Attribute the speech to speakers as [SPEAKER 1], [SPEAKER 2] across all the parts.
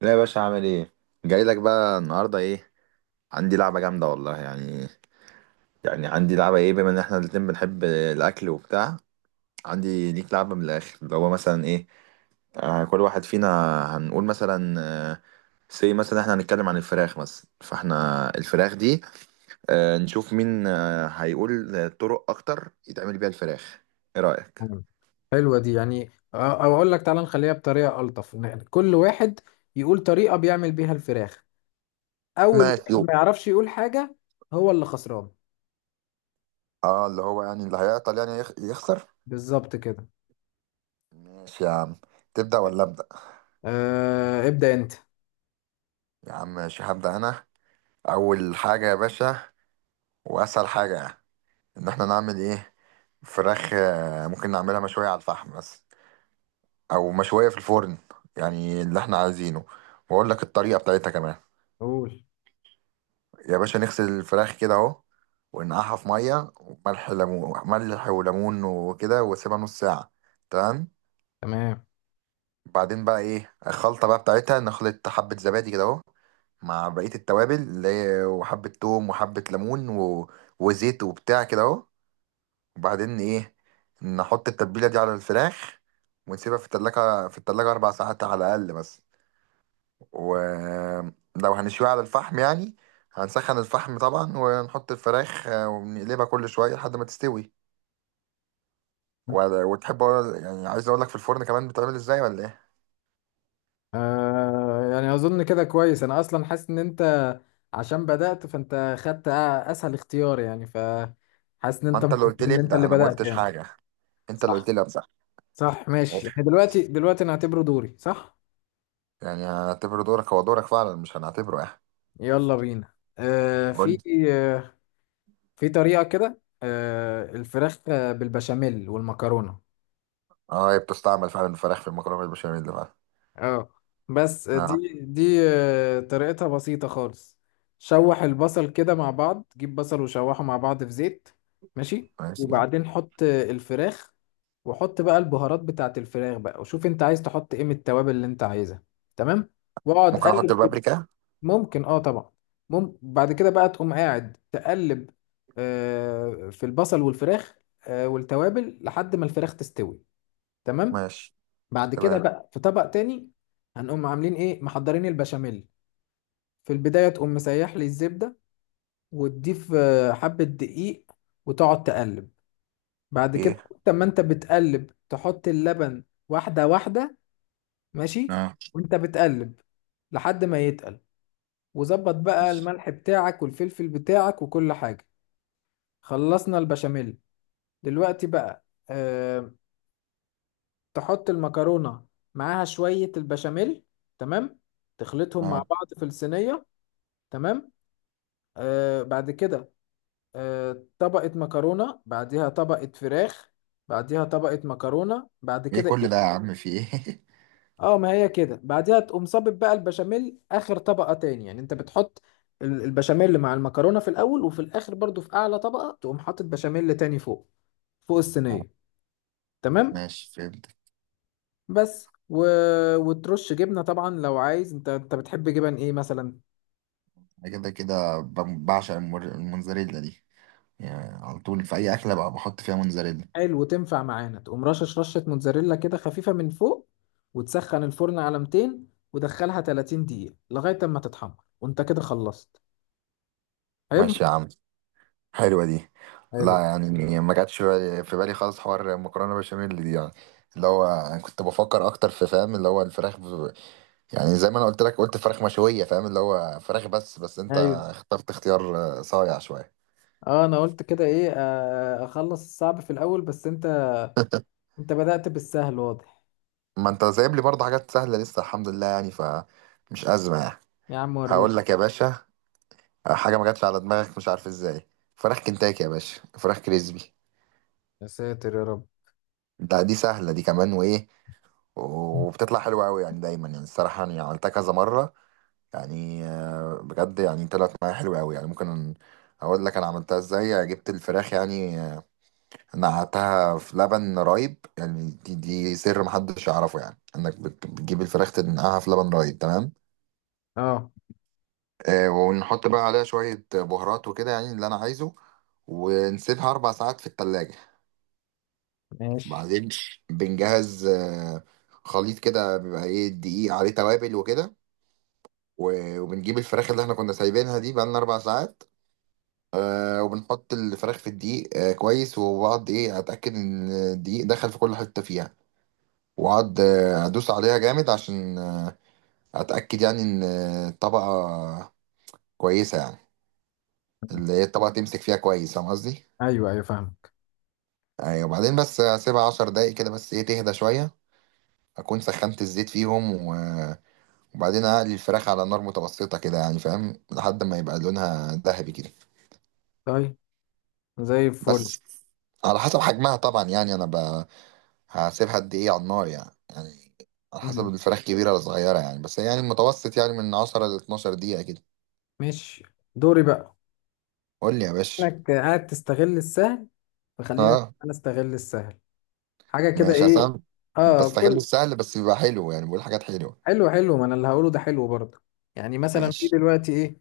[SPEAKER 1] لا يا باشا، عامل ايه؟ جاي لك بقى النهارده ايه. عندي لعبه جامده والله. يعني يعني عندي لعبه ايه، بما ان احنا الاتنين بنحب الاكل وبتاع. عندي ليك لعبه من الاخر، اللي هو مثلا ايه، آه، كل واحد فينا هنقول مثلا، آه، سي مثلا احنا هنتكلم عن الفراخ مثلا، فاحنا الفراخ دي نشوف مين هيقول طرق اكتر يتعمل بيها الفراخ. ايه رايك؟
[SPEAKER 2] مم. حلوة دي يعني او اقول لك تعالى نخليها بطريقة ألطف إن كل واحد يقول طريقة بيعمل بيها الفراخ. اول
[SPEAKER 1] ماشي.
[SPEAKER 2] واحد ما يعرفش يقول حاجة هو اللي خسران.
[SPEAKER 1] اه، اللي هو يعني اللي هيعطل يعني يخسر.
[SPEAKER 2] بالظبط كده.
[SPEAKER 1] ماشي يا عم. تبدأ ولا أبدأ؟
[SPEAKER 2] آه، ابدأ انت.
[SPEAKER 1] يا عم ماشي، هبدأ أنا. اول حاجه يا باشا، واسهل حاجه، ان احنا نعمل ايه؟ فراخ. ممكن نعملها مشويه على الفحم بس، او مشويه في الفرن. يعني اللي احنا عايزينه. واقول لك الطريقه بتاعتها كمان.
[SPEAKER 2] قول.
[SPEAKER 1] يا باشا، نغسل الفراخ كده اهو، ونقعها في ميه وملح ليمون، ملح وليمون وكده، واسيبها نص ساعه. تمام.
[SPEAKER 2] تمام.
[SPEAKER 1] بعدين بقى ايه الخلطه بقى بتاعتها، نخلط حبه زبادي كده اهو مع بقيه التوابل، اللي هي وحبه توم وحبه ليمون و... وزيت وبتاع كده اهو. وبعدين ايه، نحط التتبيله دي على الفراخ ونسيبها في التلاجة، أربع ساعات على الأقل. بس ولو هنشويها على الفحم يعني، هنسخن الفحم طبعا ونحط الفراخ ونقلبها كل شوية لحد ما تستوي. يعني عايز أقول لك في الفرن كمان بتعمل إزاي ولا إيه؟
[SPEAKER 2] آه يعني اظن كده كويس، انا اصلا حاسس ان انت عشان بدأت فانت خدت اسهل اختيار، يعني فحاسس ان
[SPEAKER 1] ما
[SPEAKER 2] انت
[SPEAKER 1] أنت اللي
[SPEAKER 2] مبسوط
[SPEAKER 1] قلت لي
[SPEAKER 2] ان انت اللي
[SPEAKER 1] ابدأ أنا، ما
[SPEAKER 2] بدأت
[SPEAKER 1] قلتش
[SPEAKER 2] يعني.
[SPEAKER 1] حاجة. أنت اللي قلت
[SPEAKER 2] صح.
[SPEAKER 1] لي أبدأ.
[SPEAKER 2] صح، ماشي
[SPEAKER 1] أوف.
[SPEAKER 2] يعني دلوقتي نعتبره دوري، صح؟
[SPEAKER 1] يعني هنعتبره دورك، هو دورك فعلا، مش هنعتبره إيه.
[SPEAKER 2] يلا بينا.
[SPEAKER 1] قول لي.
[SPEAKER 2] آه في طريقة كده آه الفراخ بالبشاميل والمكرونة.
[SPEAKER 1] أه، هي بتستعمل فعلا الفراخ في المكرونة بالبشاميل فعلا.
[SPEAKER 2] اه. بس
[SPEAKER 1] أه.
[SPEAKER 2] دي طريقتها بسيطة خالص. شوح البصل كده مع بعض، جيب بصل وشوحه مع بعض في زيت. ماشي.
[SPEAKER 1] ماشي.
[SPEAKER 2] وبعدين حط الفراخ، وحط بقى البهارات بتاعت الفراخ بقى، وشوف انت عايز تحط ايه من التوابل اللي انت عايزها. تمام. واقعد
[SPEAKER 1] ممكن احط
[SPEAKER 2] قلب.
[SPEAKER 1] البابريكا.
[SPEAKER 2] ممكن اه، طبعا. ممكن بعد كده بقى تقوم قاعد تقلب في البصل والفراخ والتوابل لحد ما الفراخ تستوي. تمام.
[SPEAKER 1] ماشي.
[SPEAKER 2] بعد كده
[SPEAKER 1] تمام.
[SPEAKER 2] بقى في طبق تاني هنقوم عاملين ايه، محضرين البشاميل. في البداية تقوم مسيح لي الزبدة وتضيف حبة دقيق وتقعد تقلب. بعد كده
[SPEAKER 1] ايه.
[SPEAKER 2] وقت ما انت بتقلب تحط اللبن واحدة واحدة. ماشي.
[SPEAKER 1] اه.
[SPEAKER 2] وانت بتقلب لحد ما يتقل، وظبط بقى
[SPEAKER 1] ماشي.
[SPEAKER 2] الملح بتاعك والفلفل بتاعك وكل حاجة. خلصنا البشاميل. دلوقتي بقى أه تحط المكرونة معاها شوية البشاميل. تمام. تخلطهم مع
[SPEAKER 1] اه.
[SPEAKER 2] بعض في الصينية. تمام. أه بعد كده أه طبقة مكرونة بعديها طبقة فراخ بعديها طبقة مكرونة، بعد
[SPEAKER 1] ايه
[SPEAKER 2] كده
[SPEAKER 1] كل ده يا
[SPEAKER 2] إيه؟
[SPEAKER 1] عم، في ايه؟
[SPEAKER 2] اه ما هي كده، بعديها تقوم صابب بقى البشاميل اخر طبقة تاني، يعني انت بتحط البشاميل مع المكرونة في الاول، وفي الاخر برضو في اعلى طبقة تقوم حاطط بشاميل تاني فوق
[SPEAKER 1] آه،
[SPEAKER 2] الصينية. تمام.
[SPEAKER 1] ماشي، فهمت.
[SPEAKER 2] بس و... وترش جبنة طبعا لو عايز. انت بتحب جبن ايه مثلا؟
[SPEAKER 1] انا كده كده بعشق الموزاريلا دي. يعني على طول في اي اكله بقى بحط فيها موزاريلا.
[SPEAKER 2] حلو، وتنفع معانا. تقوم رشش رشة موتزاريلا كده خفيفة من فوق، وتسخن الفرن على 200، ودخلها 30 دقيقة لغاية اما تتحمر، وانت كده خلصت. حلو.
[SPEAKER 1] ماشي يا عم، حلوة دي. لا
[SPEAKER 2] حلو.
[SPEAKER 1] يعني ما جاتش في بالي، خالص حوار مكرونة بشاميل دي يعني. اللي هو انا كنت بفكر اكتر في، فاهم، اللي هو الفراخ ب... يعني زي ما انا قلت لك، قلت فراخ مشوية، فاهم، اللي هو فراخ بس. انت
[SPEAKER 2] ايوه.
[SPEAKER 1] اخترت اختيار صايع شوية.
[SPEAKER 2] اه انا قلت كده ايه اخلص الصعب في الاول، بس انت انت بدأت بالسهل واضح.
[SPEAKER 1] ما انت سايب لي برضه حاجات سهلة لسه الحمد لله يعني، فمش أزمة يعني.
[SPEAKER 2] يا عم وريني.
[SPEAKER 1] هقول لك يا باشا، حاجة ما جاتش على دماغك مش عارف ازاي، فراخ كنتاكي يا باشا، فراخ كريسبي.
[SPEAKER 2] يا ساتر يا رب.
[SPEAKER 1] دي سهلة دي كمان، وايه، وبتطلع حلوة قوي يعني دايما يعني. الصراحة انا عملتها كذا مرة يعني، بجد يعني طلعت معايا حلوة قوي يعني. ممكن اقول لك انا عملتها ازاي. جبت الفراخ يعني، نقعتها في لبن رايب يعني. دي سر محدش يعرفه يعني، انك بتجيب الفراخ تنقعها في لبن رايب. تمام.
[SPEAKER 2] اه.
[SPEAKER 1] ونحط بقى عليها شوية بهارات وكده يعني اللي أنا عايزه، ونسيبها أربع ساعات في التلاجة.
[SPEAKER 2] ماشي.
[SPEAKER 1] بعدين بنجهز، خليط كده بيبقى إيه، دقيق عليه توابل وكده. وبنجيب الفراخ اللي إحنا كنا سايبينها دي بقالنا أربع ساعات، وبنحط الفراخ في الدقيق كويس، وبقعد إيه أتأكد إن الدقيق دخل في كل حتة فيها. وأقعد أدوس عليها جامد عشان أتأكد يعني إن الطبقة كويسة يعني، اللي هي الطبقة تمسك فيها كويس، فاهم قصدي؟
[SPEAKER 2] ايوه ايوه فاهمك.
[SPEAKER 1] ايوه. وبعدين بس اسيبها عشر دقايق كده بس، ايه، تهدى شويه. اكون سخنت الزيت فيهم وبعدين اقلي الفراخ على نار متوسطه كده يعني، فاهم، لحد ما يبقى لونها ذهبي كده.
[SPEAKER 2] طيب. زي الفل.
[SPEAKER 1] بس على حسب حجمها طبعا يعني. انا ب... هسيبها قد ايه على النار يعني، يعني على حسب
[SPEAKER 2] مم.
[SPEAKER 1] الفراخ كبيره ولا صغيره يعني. بس يعني المتوسط يعني من 10 ل 12 دقيقه كده.
[SPEAKER 2] ماشي. دوري بقى
[SPEAKER 1] قول لي يا باشا.
[SPEAKER 2] انك قاعد تستغل السهل، فخلينا
[SPEAKER 1] اه،
[SPEAKER 2] انا استغل السهل حاجه كده
[SPEAKER 1] ماشي،
[SPEAKER 2] ايه.
[SPEAKER 1] عشان
[SPEAKER 2] اه
[SPEAKER 1] بستغل
[SPEAKER 2] كل
[SPEAKER 1] السهل، بس بيبقى حلو يعني، بقول حاجات حلوه.
[SPEAKER 2] حلو. حلو، ما انا اللي هقوله ده حلو برضه. يعني مثلا في
[SPEAKER 1] ماشي.
[SPEAKER 2] دلوقتي ايه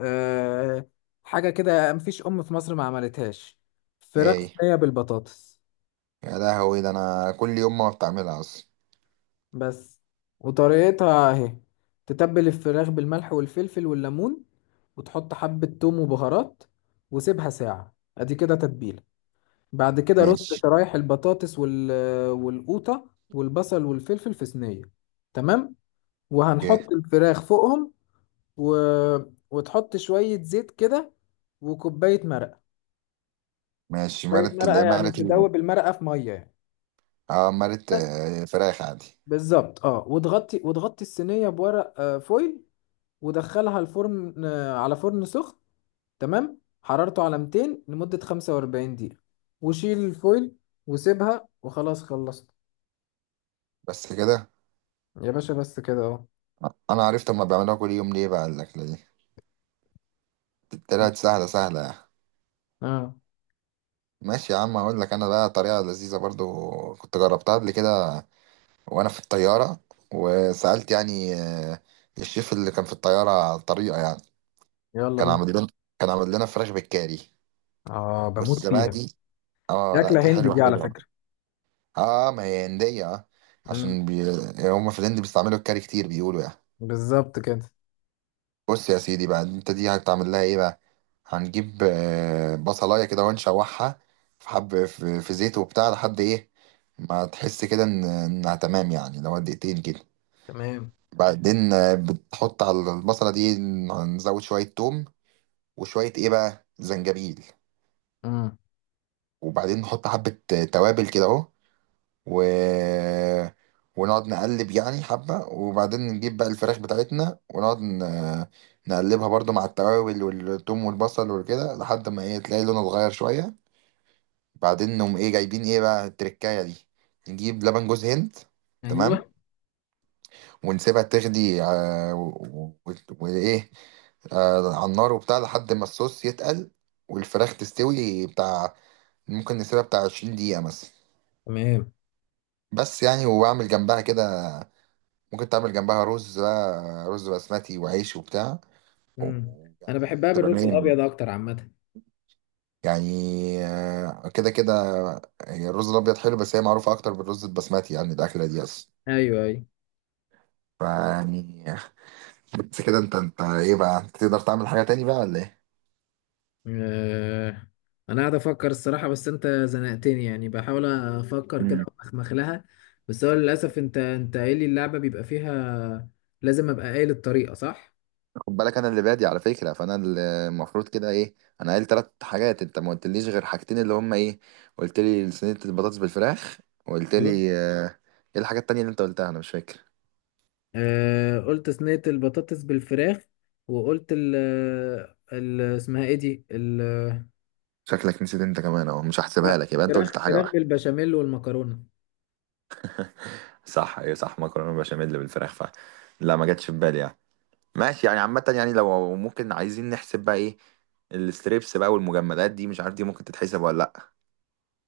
[SPEAKER 2] آه حاجه كده مفيش ام في مصر ما عملتهاش: فراخ
[SPEAKER 1] ايه؟
[SPEAKER 2] صينيه بالبطاطس.
[SPEAKER 1] يا لهوي، ده انا كل يوم ما بتعملها اصلا.
[SPEAKER 2] بس. وطريقتها اهي: تتبل الفراخ بالملح والفلفل والليمون، وتحط حبة توم وبهارات، وسيبها ساعة ادي كده تتبيلة. بعد كده رص
[SPEAKER 1] ماشي.
[SPEAKER 2] شرايح البطاطس وال... والقوطة والبصل والفلفل في صينية. تمام.
[SPEAKER 1] اوكي.
[SPEAKER 2] وهنحط الفراخ فوقهم و... وتحط شوية زيت كده، وكوباية مرقة.
[SPEAKER 1] ماشي،
[SPEAKER 2] كوباية
[SPEAKER 1] مرت، اللي
[SPEAKER 2] مرقة،
[SPEAKER 1] هي
[SPEAKER 2] يعني
[SPEAKER 1] مرت
[SPEAKER 2] تدوب المرقة في مية يعني.
[SPEAKER 1] اه، مرت،
[SPEAKER 2] بس.
[SPEAKER 1] فراخ عادي.
[SPEAKER 2] بالظبط اه، وتغطي الصينية بورق فويل، ودخلها الفرن على فرن سخن. تمام، حرارته على 200 لمدة 45 دقيقة، وشيل الفويل وسيبها وخلاص خلصت.
[SPEAKER 1] بس كده.
[SPEAKER 2] يا باشا بس كده اهو.
[SPEAKER 1] انا عرفت هما بيعملوها كل يوم ليه بقى، الاكله دي طلعت سهله سهله يعني.
[SPEAKER 2] اه.
[SPEAKER 1] ماشي يا عم. اقول لك انا بقى طريقه لذيذه برضو، كنت جربتها قبل كده وانا في الطياره، وسالت يعني الشيف اللي كان في الطياره على الطريقه يعني.
[SPEAKER 2] يلا
[SPEAKER 1] كان
[SPEAKER 2] بينا.
[SPEAKER 1] عامل لنا كان عامل لنا فراخ بالكاري.
[SPEAKER 2] اه بموت
[SPEAKER 1] بص بقى
[SPEAKER 2] فيها.
[SPEAKER 1] دي.
[SPEAKER 2] دي
[SPEAKER 1] اه لا،
[SPEAKER 2] أكلة
[SPEAKER 1] دي
[SPEAKER 2] هندي
[SPEAKER 1] حلوه
[SPEAKER 2] دي على
[SPEAKER 1] حلوه بقى.
[SPEAKER 2] فكرة.
[SPEAKER 1] اه ما هي هنديه،
[SPEAKER 2] امم.
[SPEAKER 1] عشان بي... هما في الهند بيستعملوا الكاري كتير بيقولوا يعني.
[SPEAKER 2] بالظبط كده.
[SPEAKER 1] بص يا سيدي بقى انت، دي هتعمل لها ايه بقى؟ هنجيب بصلايه كده ونشوحها في حب في زيت وبتاع لحد ايه ما تحس كده ان انها تمام يعني، لو دقيقتين كده.
[SPEAKER 2] تمام.
[SPEAKER 1] بعدين بتحط على البصله دي، نزود شويه توم وشويه ايه بقى، زنجبيل.
[SPEAKER 2] امم.
[SPEAKER 1] وبعدين نحط حبه توابل كده اهو و... ونقعد نقلب يعني حبة. وبعدين نجيب بقى الفراخ بتاعتنا ونقعد ن... نقلبها برضو مع التوابل والثوم والبصل وكده لحد ما ايه، تلاقي لونه اتغير شوية. بعدين نقوم ايه، جايبين ايه بقى، التركاية دي نجيب لبن جوز هند. تمام.
[SPEAKER 2] ايوه.
[SPEAKER 1] ونسيبها تغلي، وايه، على النار وبتاع لحد ما الصوص يتقل والفراخ تستوي بتاع. ممكن نسيبها بتاع 20 دقيقة مثلا.
[SPEAKER 2] تمام.
[SPEAKER 1] بس يعني. وبعمل جنبها كده، ممكن تعمل جنبها رز بقى، رز بسمتي وعيش وبتاع،
[SPEAKER 2] امم. انا
[SPEAKER 1] ويعني
[SPEAKER 2] بحبها
[SPEAKER 1] تبقى
[SPEAKER 2] بالرز
[SPEAKER 1] مين.
[SPEAKER 2] الابيض اكتر عامة.
[SPEAKER 1] يعني كده كده هي الرز الابيض حلو، بس هي معروفه اكتر بالرز البسمتي يعني الاكله دي اصلا،
[SPEAKER 2] ايوه ايوه.
[SPEAKER 1] فيعني. بس كده، انت ايه بقى، انت تقدر تعمل حاجه تاني بقى ولا ايه؟
[SPEAKER 2] آه، انا قاعد افكر الصراحه، بس انت زنقتني يعني، بحاول افكر كده
[SPEAKER 1] امم.
[SPEAKER 2] وأخمخ لها. بس هو للاسف انت قايل لي اللعبه بيبقى فيها لازم ابقى قايل الطريقه صح.
[SPEAKER 1] خد بالك انا اللي بادي على فكره، فانا اللي المفروض كده ايه، انا قايل ثلاث حاجات انت ما قلتليش غير حاجتين، اللي هم ايه، قلت لي صينيه البطاطس بالفراخ، وقلت
[SPEAKER 2] ايوه.
[SPEAKER 1] لي ايه الحاجه التانيه اللي انت قلتها، انا مش فاكر.
[SPEAKER 2] آه قلت صينيه البطاطس بالفراخ، وقلت ال ال اسمها ايه دي ال...
[SPEAKER 1] شكلك نسيت انت كمان اهو، مش هحسبها
[SPEAKER 2] لا،
[SPEAKER 1] لك، يبقى انت
[SPEAKER 2] فراخ
[SPEAKER 1] قلت حاجه
[SPEAKER 2] فراخ
[SPEAKER 1] واحده.
[SPEAKER 2] بالبشاميل والمكرونه.
[SPEAKER 1] صح. ايه صح، مكرونه بشاميل بالفراخ فعلا. لا، ما جاتش في بالي يعني. ماشي يعني، عامه يعني، لو ممكن عايزين نحسب بقى ايه، الستريبس بقى والمجمدات دي مش عارف دي ممكن تتحسب ولا لا.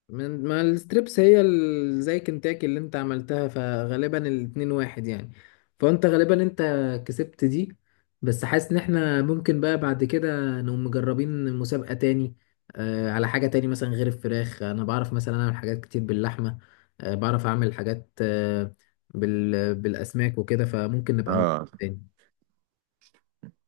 [SPEAKER 2] من ما الستريبس هي زي كنتاكي اللي انت عملتها، فغالبا الاتنين واحد يعني، فانت غالبا انت كسبت دي. بس حاسس ان احنا ممكن بقى بعد كده نقوم مجربين مسابقة تاني، آه، على حاجة تاني مثلا غير الفراخ. انا بعرف مثلا اعمل حاجات كتير باللحمة، آه بعرف اعمل حاجات آه بالاسماك وكده، فممكن نبقى نجرب
[SPEAKER 1] اه.
[SPEAKER 2] تاني.